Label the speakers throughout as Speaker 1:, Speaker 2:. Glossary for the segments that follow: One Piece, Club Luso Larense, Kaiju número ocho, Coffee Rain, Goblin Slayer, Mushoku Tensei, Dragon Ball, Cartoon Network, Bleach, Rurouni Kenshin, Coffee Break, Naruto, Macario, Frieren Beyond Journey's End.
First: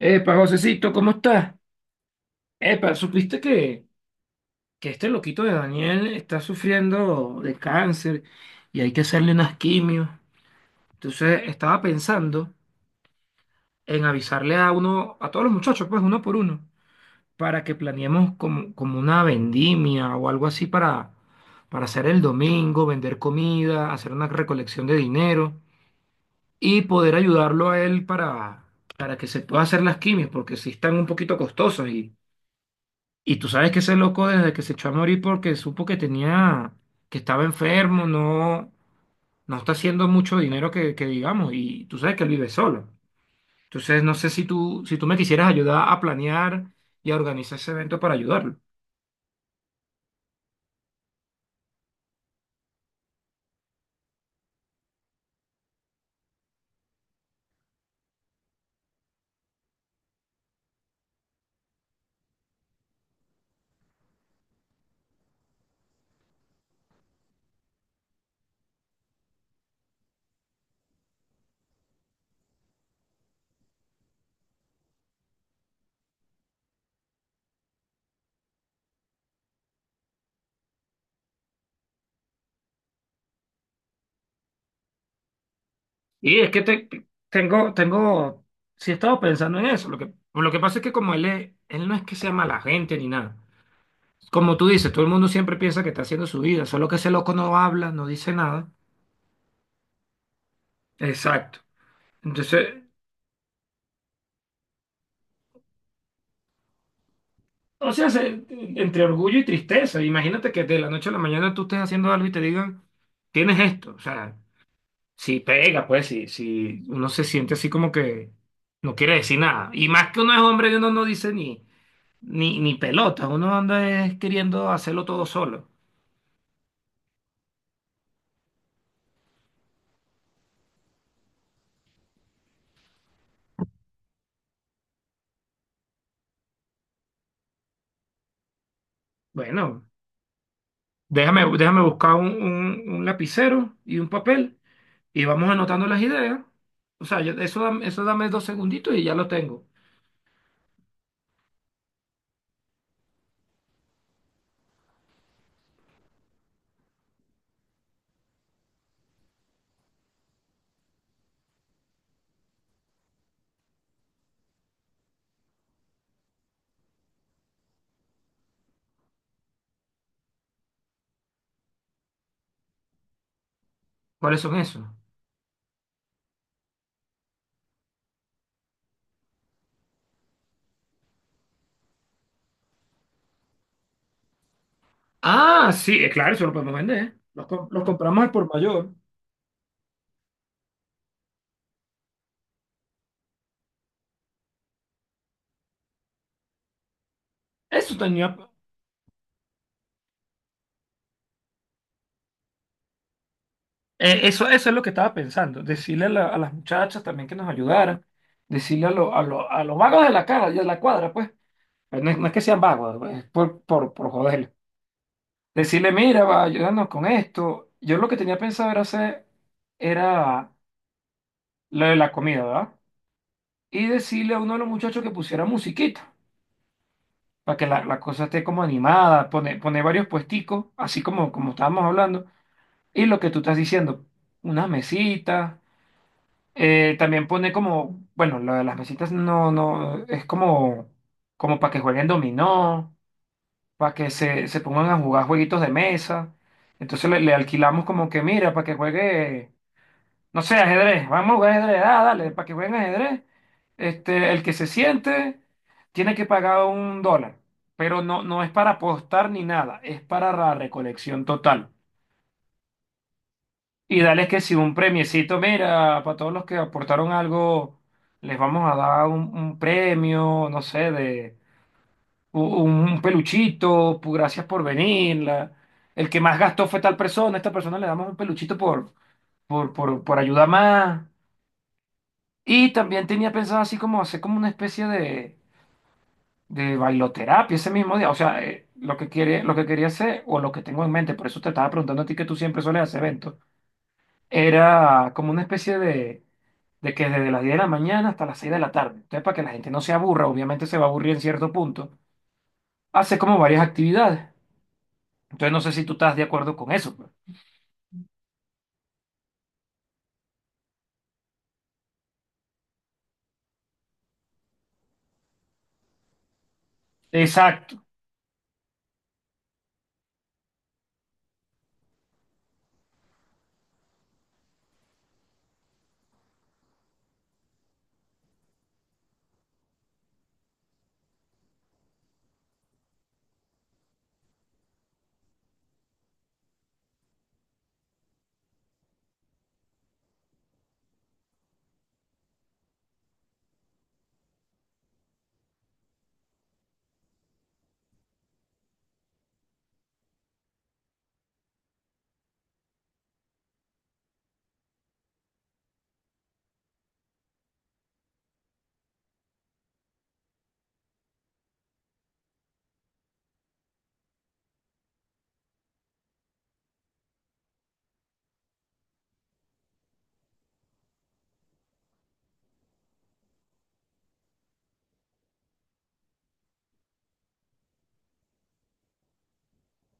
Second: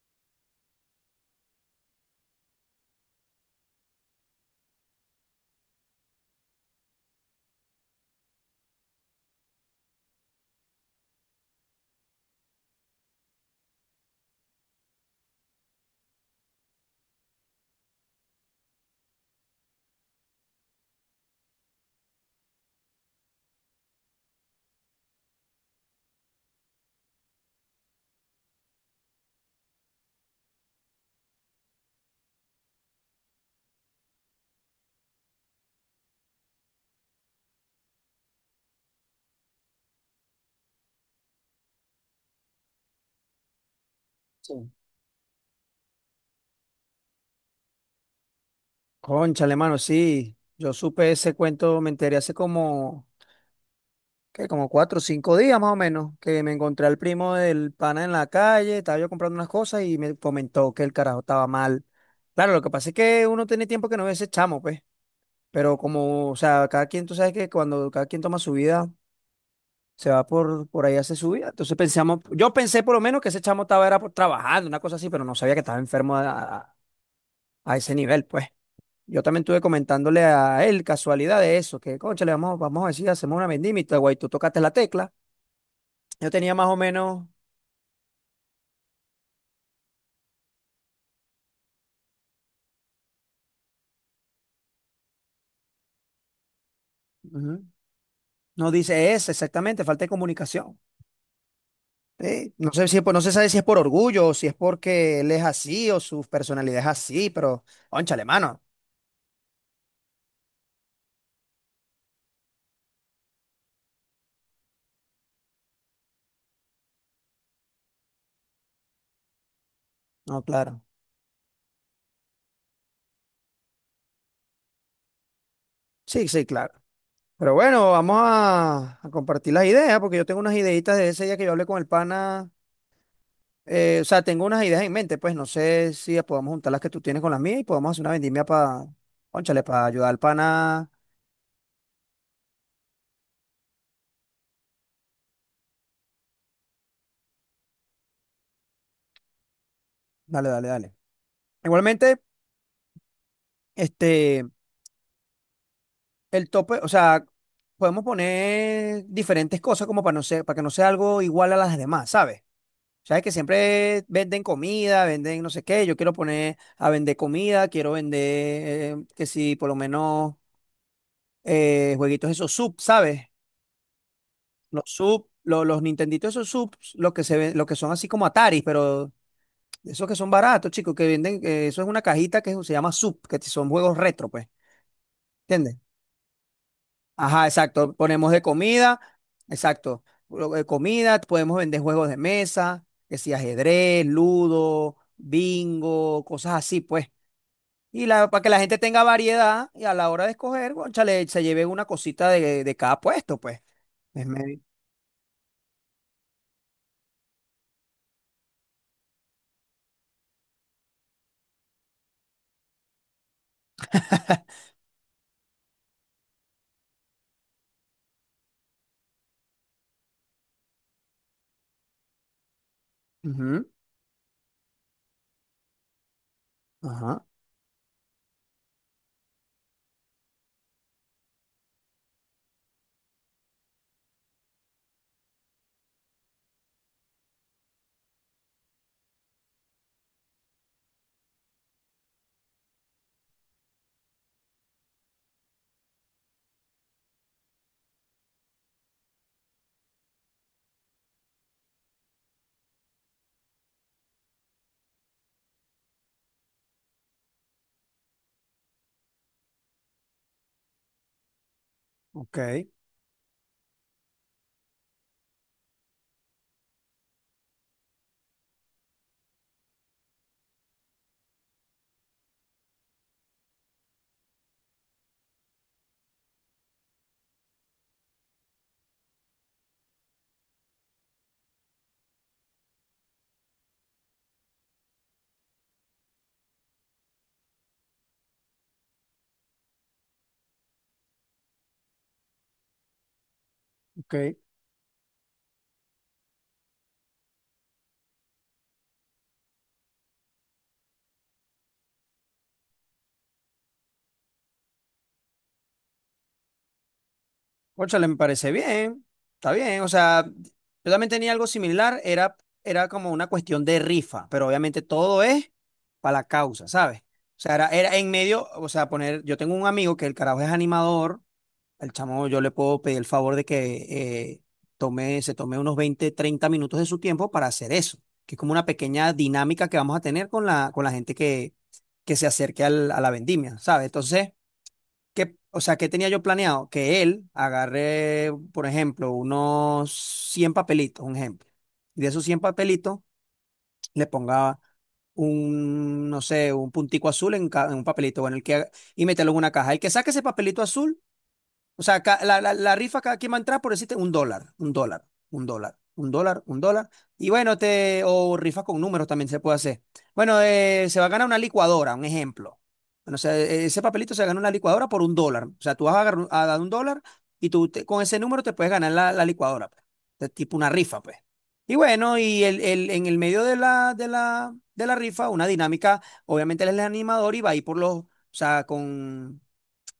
Speaker 1: Epa, Josecito, ¿cómo estás? Epa, ¿supiste que este loquito de Daniel está sufriendo de cáncer y hay que hacerle unas quimios? Entonces estaba pensando en avisarle a uno, a todos los muchachos, pues uno por uno, para que planeemos como una vendimia o algo así para hacer el domingo, vender comida, hacer una recolección de dinero y poder ayudarlo a él para que se pueda hacer las quimios, porque sí están un poquito costosas. Y tú sabes que ese loco desde que se echó a morir porque supo que tenía, que estaba enfermo, no, no está haciendo mucho dinero que digamos, y tú sabes que él vive solo. Entonces no sé si
Speaker 2: Sí.
Speaker 1: tú, si tú me quisieras ayudar a planear y a organizar ese evento para ayudarlo.
Speaker 2: Cónchale, mano, sí. Yo supe ese cuento, me enteré hace como, ¿qué? Como 4 o 5 días más o menos, que me encontré al primo del pana en la calle. Estaba yo comprando unas cosas y me comentó que el carajo estaba mal. Claro, lo que pasa es que uno tiene tiempo que no ve ese chamo, pues. Pero como, o sea, cada quien, tú sabes que cuando cada quien toma su vida, se va por ahí, hace su vida. Entonces pensamos, yo pensé por lo menos que ese chamo estaba era trabajando, una cosa así, pero no sabía que estaba enfermo a a ese nivel, pues. Yo también estuve comentándole a él casualidad de eso, que concha, le vamos a decir, hacemos una vendimita, güey, tú tocaste la tecla. Yo
Speaker 1: Y es
Speaker 2: tenía
Speaker 1: que
Speaker 2: más o menos,
Speaker 1: tengo, sí he estado pensando en eso. Lo que pasa es que como él no es que sea mala gente ni nada. Como tú dices, todo el mundo siempre piensa que está haciendo su vida, solo que ese loco
Speaker 2: ujú,
Speaker 1: no habla, no dice nada.
Speaker 2: no dice eso exactamente, falta de comunicación.
Speaker 1: Exacto.
Speaker 2: Sí, no
Speaker 1: Entonces,
Speaker 2: sé si, no se sabe si es por orgullo o si es porque él es así o su personalidad es así, pero
Speaker 1: o sea,
Speaker 2: cónchale, mano.
Speaker 1: entre orgullo y tristeza. Imagínate que de la noche a la mañana tú estés haciendo algo y te digan, tienes esto. O sea, si pega, pues, si, si uno se siente así como que no quiere decir nada. Y más que uno es
Speaker 2: No,
Speaker 1: hombre y
Speaker 2: claro.
Speaker 1: uno no dice ni pelota. Uno anda es queriendo hacerlo todo solo.
Speaker 2: Sí, sí, claro. Pero bueno, vamos a compartir las ideas, porque yo tengo unas ideitas de ese día que yo hablé con el pana. O sea, tengo unas ideas en mente, pues no sé si podemos juntar las que tú tienes con las mías y podemos hacer una vendimia para, ónchale, para
Speaker 1: Bueno,
Speaker 2: ayudar al pana.
Speaker 1: déjame buscar un lapicero y un papel y vamos anotando las ideas. O sea, eso, eso dame dos segunditos y ya lo tengo.
Speaker 2: Dale, dale, dale. Igualmente, este, el tope, o sea, podemos poner diferentes cosas como para no ser, para que no sea algo igual a las demás, ¿sabes? Sabes que siempre venden comida, venden no sé qué. Yo quiero poner a vender comida, quiero vender, que si por lo menos jueguitos esos sub, ¿sabes?
Speaker 1: ¿Cuáles son esos?
Speaker 2: Los sub, los Nintenditos, esos subs, los que se ven, los que son así como Ataris, pero esos que son baratos, chicos, que venden, eso es una cajita que se llama sub, que son juegos retro, pues,
Speaker 1: Ah,
Speaker 2: ¿entiendes?
Speaker 1: sí, claro, eso lo podemos vender. Los,
Speaker 2: Ajá,
Speaker 1: com- los
Speaker 2: exacto.
Speaker 1: compramos al
Speaker 2: Ponemos de
Speaker 1: por mayor.
Speaker 2: comida, exacto. Comida, podemos vender juegos de mesa, que si ajedrez, ludo, bingo, cosas así, pues.
Speaker 1: Eso
Speaker 2: Y la,
Speaker 1: tenía,
Speaker 2: para que la gente tenga variedad y a la hora de escoger, cónchale, se lleve una cosita de cada puesto, pues. Es
Speaker 1: eso,
Speaker 2: medio-
Speaker 1: eso es lo que estaba pensando. Decirle a las muchachas también que nos ayudaran. Decirle a los vagos de la cara, de la cuadra, pues. Pero no es que sean vagos, pues, es por joder. Decirle, mira, va, ayúdanos con esto. Yo lo que tenía pensado era lo de la comida, ¿verdad?
Speaker 2: Ujú,
Speaker 1: Y decirle a uno de los muchachos que pusiera musiquita,
Speaker 2: ajá,
Speaker 1: para que la cosa esté como animada, poner varios puesticos, así como estábamos hablando. Y lo que tú estás diciendo, una mesita. También pone como, bueno, lo de las mesitas no, no, es como para que jueguen dominó, para que se pongan a jugar jueguitos de mesa. Entonces le alquilamos como que, mira, para que juegue, no sé, ajedrez, vamos a jugar ajedrez, ah, dale, para que jueguen ajedrez. Este, el que se siente tiene que pagar $1, pero no, no es para apostar ni nada, es para la recolección total.
Speaker 2: ok,
Speaker 1: Y dales que si un premiecito, mira, para todos los que aportaron algo, les vamos a dar un premio, no sé, de un peluchito, gracias por venir. El que más gastó fue tal persona, a esta persona le damos un peluchito por ayuda más. Y también tenía pensado así como hacer como una especie de bailoterapia ese mismo día. O sea, lo que quería hacer, o lo que tengo en mente, por eso te estaba preguntando a ti que tú siempre sueles hacer eventos,
Speaker 2: ok.
Speaker 1: era como una especie de que desde las 10 de la mañana hasta las 6 de la tarde. Entonces, para que la gente no se aburra, obviamente se va a aburrir en cierto punto, hace como varias actividades. Entonces, no sé si tú estás de acuerdo con eso, pues.
Speaker 2: Cónchale, me parece bien, está bien. O sea, yo también tenía algo similar, era como una cuestión de rifa, pero obviamente todo es para la causa, ¿sabes? O sea, era,
Speaker 1: Exacto,
Speaker 2: era en medio, o sea, poner, yo tengo un amigo que el carajo es animador. El chamo yo le puedo pedir el favor de que eh, tome, se tome unos 20 30 minutos de su tiempo para hacer eso, que es como una pequeña dinámica que vamos a tener con la gente que se acerque a la vendimia, ¿sabes? Entonces... ¿Qué, o sea, qué tenía yo planeado? Que él agarre, por ejemplo, unos 100 papelitos, un ejemplo. Y de esos 100 papelitos le ponga un, no sé, un puntico azul en, en un papelito, bueno, el que, y meterlo en una caja. El que saque ese papelito azul, o sea, la rifa, cada quien va a entrar por decirte $1, $1, $1, un dólar, un dólar. Y bueno, o rifa con números también se puede hacer. Bueno, se va a ganar una licuadora, un ejemplo. Bueno, o sea, ese papelito se gana una licuadora por $1. O sea, tú vas a dar $1, y tú con ese número te puedes ganar la licuadora, pues. De tipo una rifa, pues. Y bueno, y en el medio de la rifa, una dinámica, obviamente él es el animador y va a ir por los, o sea, con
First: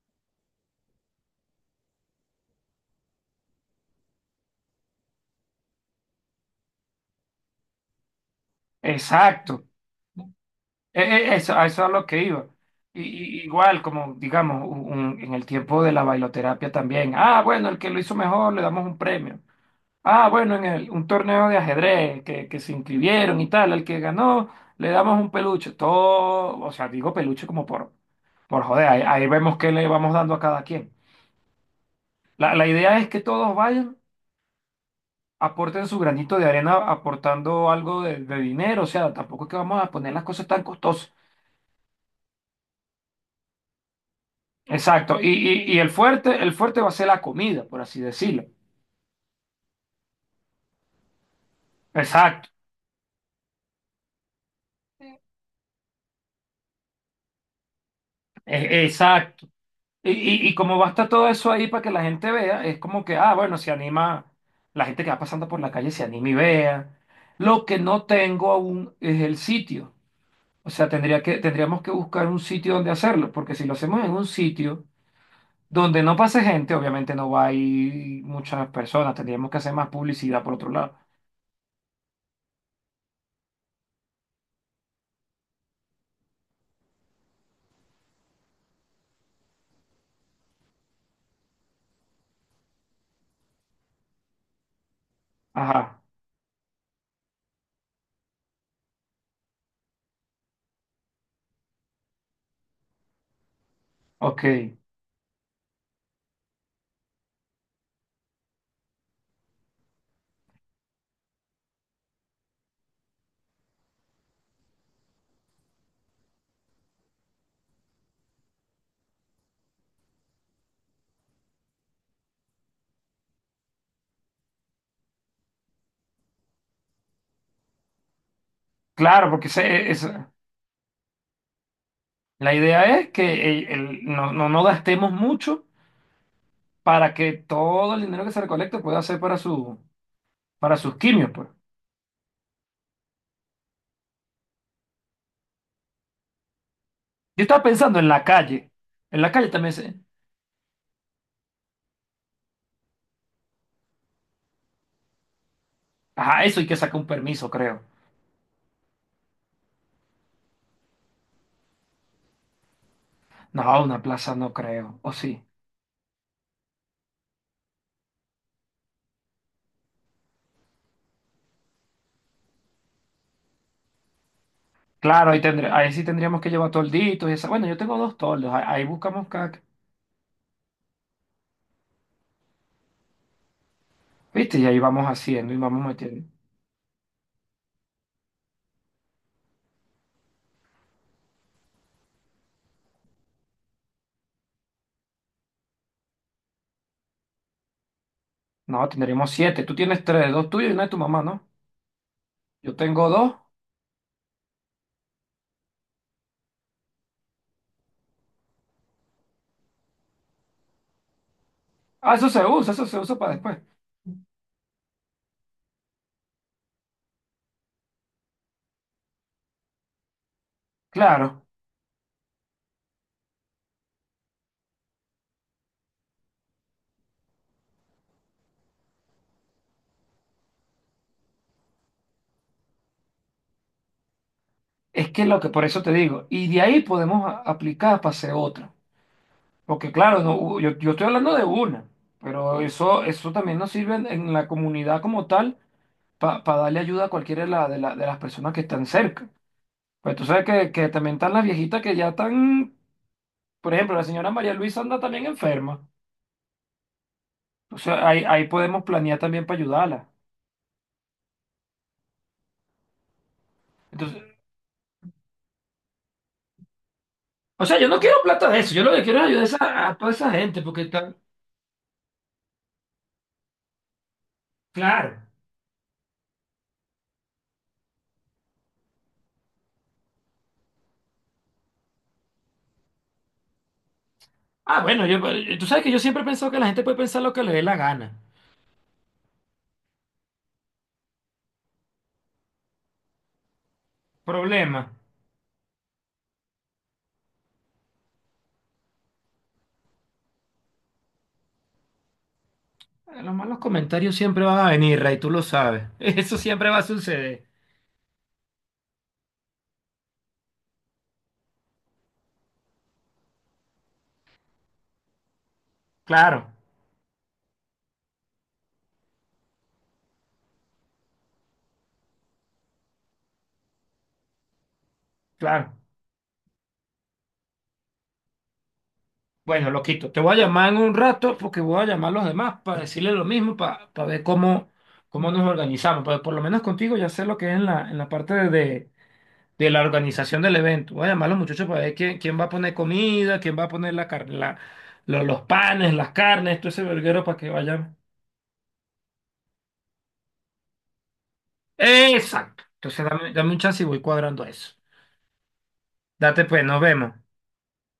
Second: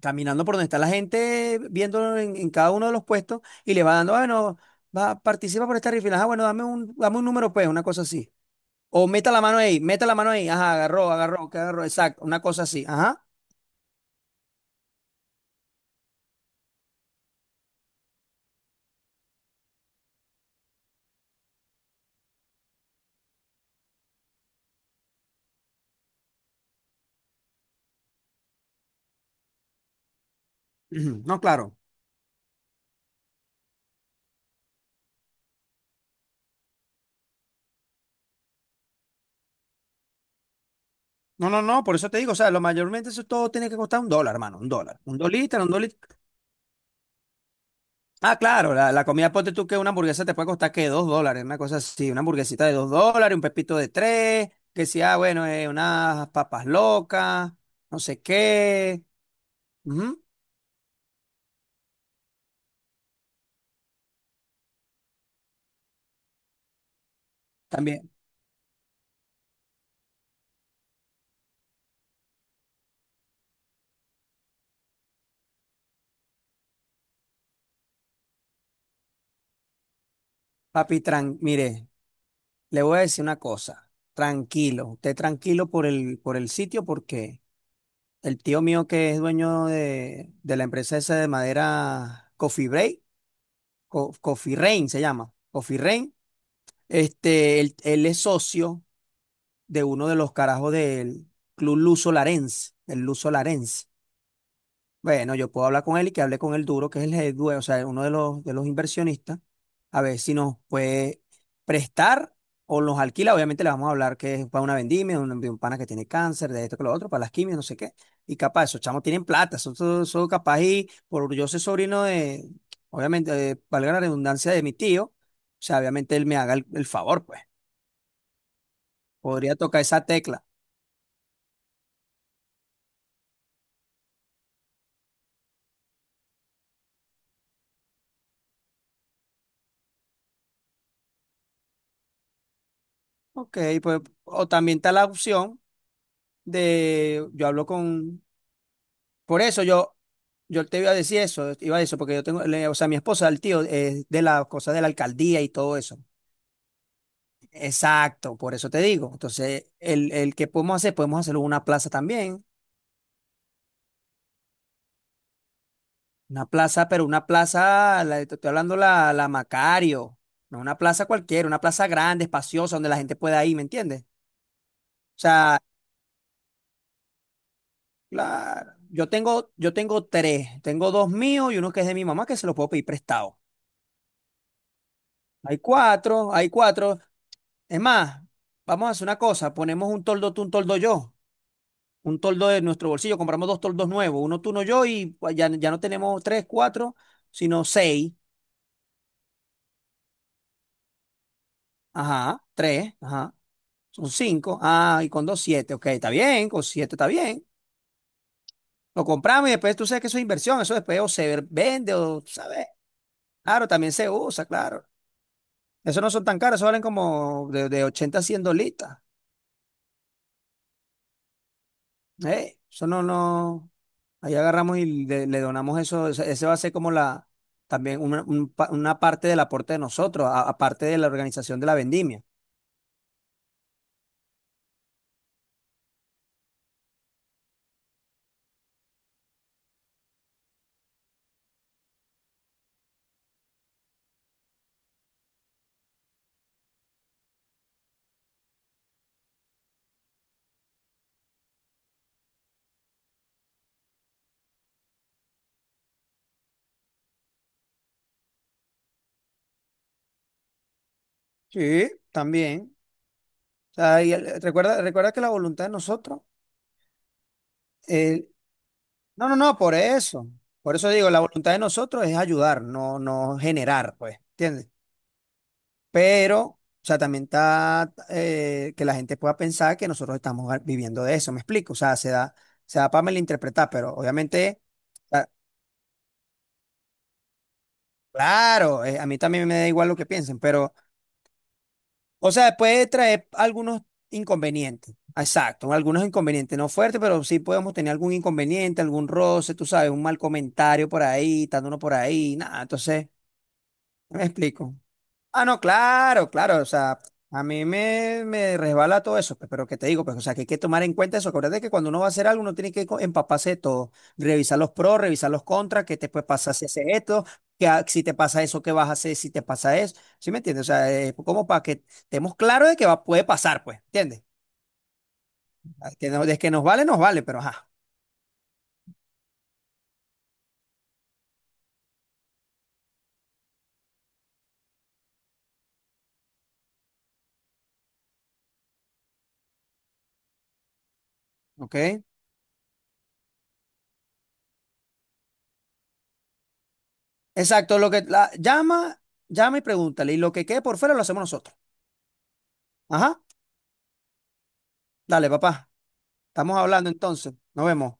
Speaker 2: caminando por donde está la gente, viéndolo en cada uno de los puestos y le va dando: "Ah, bueno, va, participa por esta rifle, ah, bueno, dame un número, pues, una cosa así". O meta la mano
Speaker 1: exacto.
Speaker 2: ahí, meta la mano ahí, ajá,
Speaker 1: E-
Speaker 2: agarró,
Speaker 1: e-
Speaker 2: agarró,
Speaker 1: eso,
Speaker 2: que
Speaker 1: a eso
Speaker 2: agarró,
Speaker 1: es a lo que
Speaker 2: exacto, una
Speaker 1: iba.
Speaker 2: cosa así,
Speaker 1: Y,
Speaker 2: ajá.
Speaker 1: y igual, como digamos, en el tiempo de la bailoterapia también. Ah, bueno, el que lo hizo mejor le damos un premio. Ah, bueno, un torneo de ajedrez que se inscribieron y tal, al que ganó le damos un peluche, todo, o sea, digo peluche como por joder, ahí, ahí vemos qué le vamos dando a cada quien.
Speaker 2: Ujú, no, claro.
Speaker 1: La idea es que todos vayan, aporten su granito de arena aportando algo de dinero, o sea, tampoco es que vamos a poner las cosas tan costosas.
Speaker 2: No, no, no, por eso te digo, o sea, lo mayormente eso todo tiene que costar $1, hermano, $1. Un
Speaker 1: Exacto, y,
Speaker 2: dolita, un
Speaker 1: y, y
Speaker 2: dólar.
Speaker 1: el fuerte va a ser la comida, por así
Speaker 2: Ah,
Speaker 1: decirlo.
Speaker 2: claro, la comida, ponte tú que una hamburguesa te puede costar que $2, una cosa así, una
Speaker 1: Exacto,
Speaker 2: hamburguesita de $2, un pepito de tres, que si, ah, bueno, unas papas locas, no sé qué.
Speaker 1: exacto. Y,
Speaker 2: Ujú.
Speaker 1: y, y como va a estar todo eso ahí para que la gente vea, es como que, ah, bueno, se anima, la gente que va pasando por la calle se anima y vea. Lo que no
Speaker 2: También,
Speaker 1: tengo aún es el sitio. O sea, tendríamos que buscar un sitio donde hacerlo, porque si lo hacemos en un sitio donde no pase gente, obviamente no va a ir muchas personas, tendríamos que hacer más publicidad por otro lado.
Speaker 2: papi, mire, le voy a decir una cosa, tranquilo, usted tranquilo por el sitio, porque el tío mío que es dueño de la empresa esa de madera Coffee Break, Coffee Rain se llama, Coffee
Speaker 1: Ajá,
Speaker 2: Rain, este, él es socio de uno de los carajos del Club Luso Larense, el Luso Larense.
Speaker 1: ok.
Speaker 2: Bueno, yo puedo hablar con él y que hable con el duro, que es el o sea, uno de los inversionistas, a ver si nos puede prestar o nos alquila. Obviamente le vamos a hablar que es para una vendimia, un, de un pana que tiene cáncer, de esto que lo otro, para las quimios, no sé qué. Y capaz, esos chamos tienen plata, son, capaz y por yo ser sobrino de, obviamente, valga la redundancia de mi tío, o sea, obviamente él me haga el favor, pues.
Speaker 1: Claro, porque
Speaker 2: Podría tocar esa tecla.
Speaker 1: la idea es que no, no, no gastemos mucho para que todo el dinero que se recolecte pueda ser para su para sus quimios, pues.
Speaker 2: Ok, pues, o también está la opción de,
Speaker 1: Yo
Speaker 2: yo
Speaker 1: estaba
Speaker 2: hablo
Speaker 1: pensando en la calle. En la
Speaker 2: por
Speaker 1: calle
Speaker 2: eso
Speaker 1: también se...
Speaker 2: yo te iba a decir eso, iba a decir eso, porque yo tengo, o sea, mi esposa, el tío, es de las cosas de la alcaldía y todo eso.
Speaker 1: Ajá, eso hay que sacar un permiso, creo.
Speaker 2: Exacto, por eso te digo. Entonces, el que podemos hacer, podemos hacerlo en una plaza también,
Speaker 1: No, una plaza no creo. O sí.
Speaker 2: una plaza, pero una plaza, te estoy hablando la Macario, no una plaza cualquiera, una plaza grande, espaciosa, donde la gente pueda ir, ¿me entiendes? O
Speaker 1: Claro,
Speaker 2: sea,
Speaker 1: ahí sí tendríamos que llevar tolditos y esa. Bueno, yo tengo dos toldos. Ahí,
Speaker 2: claro.
Speaker 1: ahí buscamos cada...
Speaker 2: Yo tengo tres. Tengo dos míos y uno que es de mi mamá que se lo puedo pedir prestado.
Speaker 1: ¿Viste? Y ahí vamos haciendo y
Speaker 2: Hay
Speaker 1: vamos metiendo.
Speaker 2: cuatro, hay cuatro. Es más, vamos a hacer una cosa. Ponemos un toldo tú, un toldo yo. Un toldo de nuestro bolsillo. Compramos dos toldos nuevos. Uno tú, uno yo, y pues, ya, ya no tenemos tres, cuatro, sino seis.
Speaker 1: No, tendríamos siete. Tú tienes tres, dos tuyos y una de tu mamá, ¿no?
Speaker 2: Ajá,
Speaker 1: Yo
Speaker 2: tres,
Speaker 1: tengo dos.
Speaker 2: ajá. Son cinco. Ah, y con dos, siete. Ok, está bien. Con siete está bien. Lo compramos y después tú sabes que eso es inversión. Eso después o se vende
Speaker 1: Ah,
Speaker 2: o,
Speaker 1: eso se
Speaker 2: ¿sabes?
Speaker 1: usa, eso se usa para después.
Speaker 2: Claro, también se usa, claro. Eso no son tan caros, eso valen como de 80 a 100 dolitas.
Speaker 1: Claro.
Speaker 2: Eso no, no. Ahí agarramos y le donamos eso. Ese va a ser como la, también una parte del aporte de nosotros, aparte de la organización de la vendimia.
Speaker 1: Es que lo que por eso te digo. Y de ahí podemos aplicar para hacer otra. Porque claro, no, yo estoy hablando de una, pero eso también nos sirve en la comunidad como tal para darle ayuda a cualquiera de las personas que están cerca. Pues tú sabes que también están las viejitas que ya están, por ejemplo, la señora María Luisa anda también enferma. O sea, ahí podemos planear también para ayudarla.
Speaker 2: Sí, también. O sea, y
Speaker 1: Entonces,
Speaker 2: recuerda, recuerda que la voluntad de nosotros,
Speaker 1: o sea, yo no quiero
Speaker 2: eh,
Speaker 1: plata de eso, yo lo que quiero es
Speaker 2: no, no,
Speaker 1: ayudar a,
Speaker 2: no, por
Speaker 1: esa- a toda
Speaker 2: eso.
Speaker 1: esa gente
Speaker 2: Por
Speaker 1: porque
Speaker 2: eso digo,
Speaker 1: están...
Speaker 2: la voluntad de nosotros es ayudar, no, no generar, pues. ¿Entiendes?
Speaker 1: Claro.
Speaker 2: Pero, o sea, también está que la gente pueda pensar que nosotros estamos viviendo de eso, ¿me explico? O sea, se da para malinterpretar, pero obviamente,
Speaker 1: Ah, bueno,
Speaker 2: o
Speaker 1: tú sabes que yo siempre he pensado que la gente puede pensar lo que le dé la gana.
Speaker 2: claro, a mí también me da igual lo que piensen, pero, o sea, puede traer algunos
Speaker 1: Problema.
Speaker 2: inconvenientes, exacto, algunos inconvenientes, no fuertes, pero sí podemos tener algún inconveniente, algún roce, tú sabes, un mal comentario por ahí, dándonos por ahí, nada, entonces,
Speaker 1: Los malos comentarios
Speaker 2: ¿me
Speaker 1: siempre van a
Speaker 2: explico?
Speaker 1: venir, Ray, tú lo
Speaker 2: Ah, no,
Speaker 1: sabes.
Speaker 2: claro,
Speaker 1: Eso
Speaker 2: claro, o
Speaker 1: siempre va a
Speaker 2: sea, a
Speaker 1: suceder.
Speaker 2: mí me resbala todo eso, pues, pero que te digo, pues, o sea, que hay que tomar en cuenta eso. Acuérdate que cuando uno va a hacer algo, uno tiene que empaparse de todo, revisar los pros, revisar los contras, qué te puede
Speaker 1: Claro,
Speaker 2: pasar si haces esto, si te pasa eso, qué vas a hacer si te pasa eso, ¿sí me entiendes? O sea, como para que estemos claros de que va, puede pasar, pues, ¿entiendes?
Speaker 1: claro.
Speaker 2: Ah, que no, de que nos vale, pero ajá,
Speaker 1: Bueno, loquito, te voy a llamar en un rato porque voy a llamar a los demás para decirles lo mismo, para ver cómo nos organizamos. Pero por lo menos contigo ya sé lo que es en la parte de la organización del evento. Voy a llamar a los muchachos para ver
Speaker 2: ¿ok?
Speaker 1: quién va a poner comida, quién va a poner la, car- la- lo- los panes, las carnes, todo ese verguero para que
Speaker 2: Exacto, lo
Speaker 1: vayan.
Speaker 2: que llama, llama y pregúntale, y lo que quede por fuera lo hacemos nosotros.
Speaker 1: Exacto. Entonces
Speaker 2: Ajá,
Speaker 1: dame un chance y voy cuadrando eso.
Speaker 2: dale, papá,
Speaker 1: Date
Speaker 2: estamos
Speaker 1: pues, nos
Speaker 2: hablando
Speaker 1: vemos.
Speaker 2: entonces, nos vemos.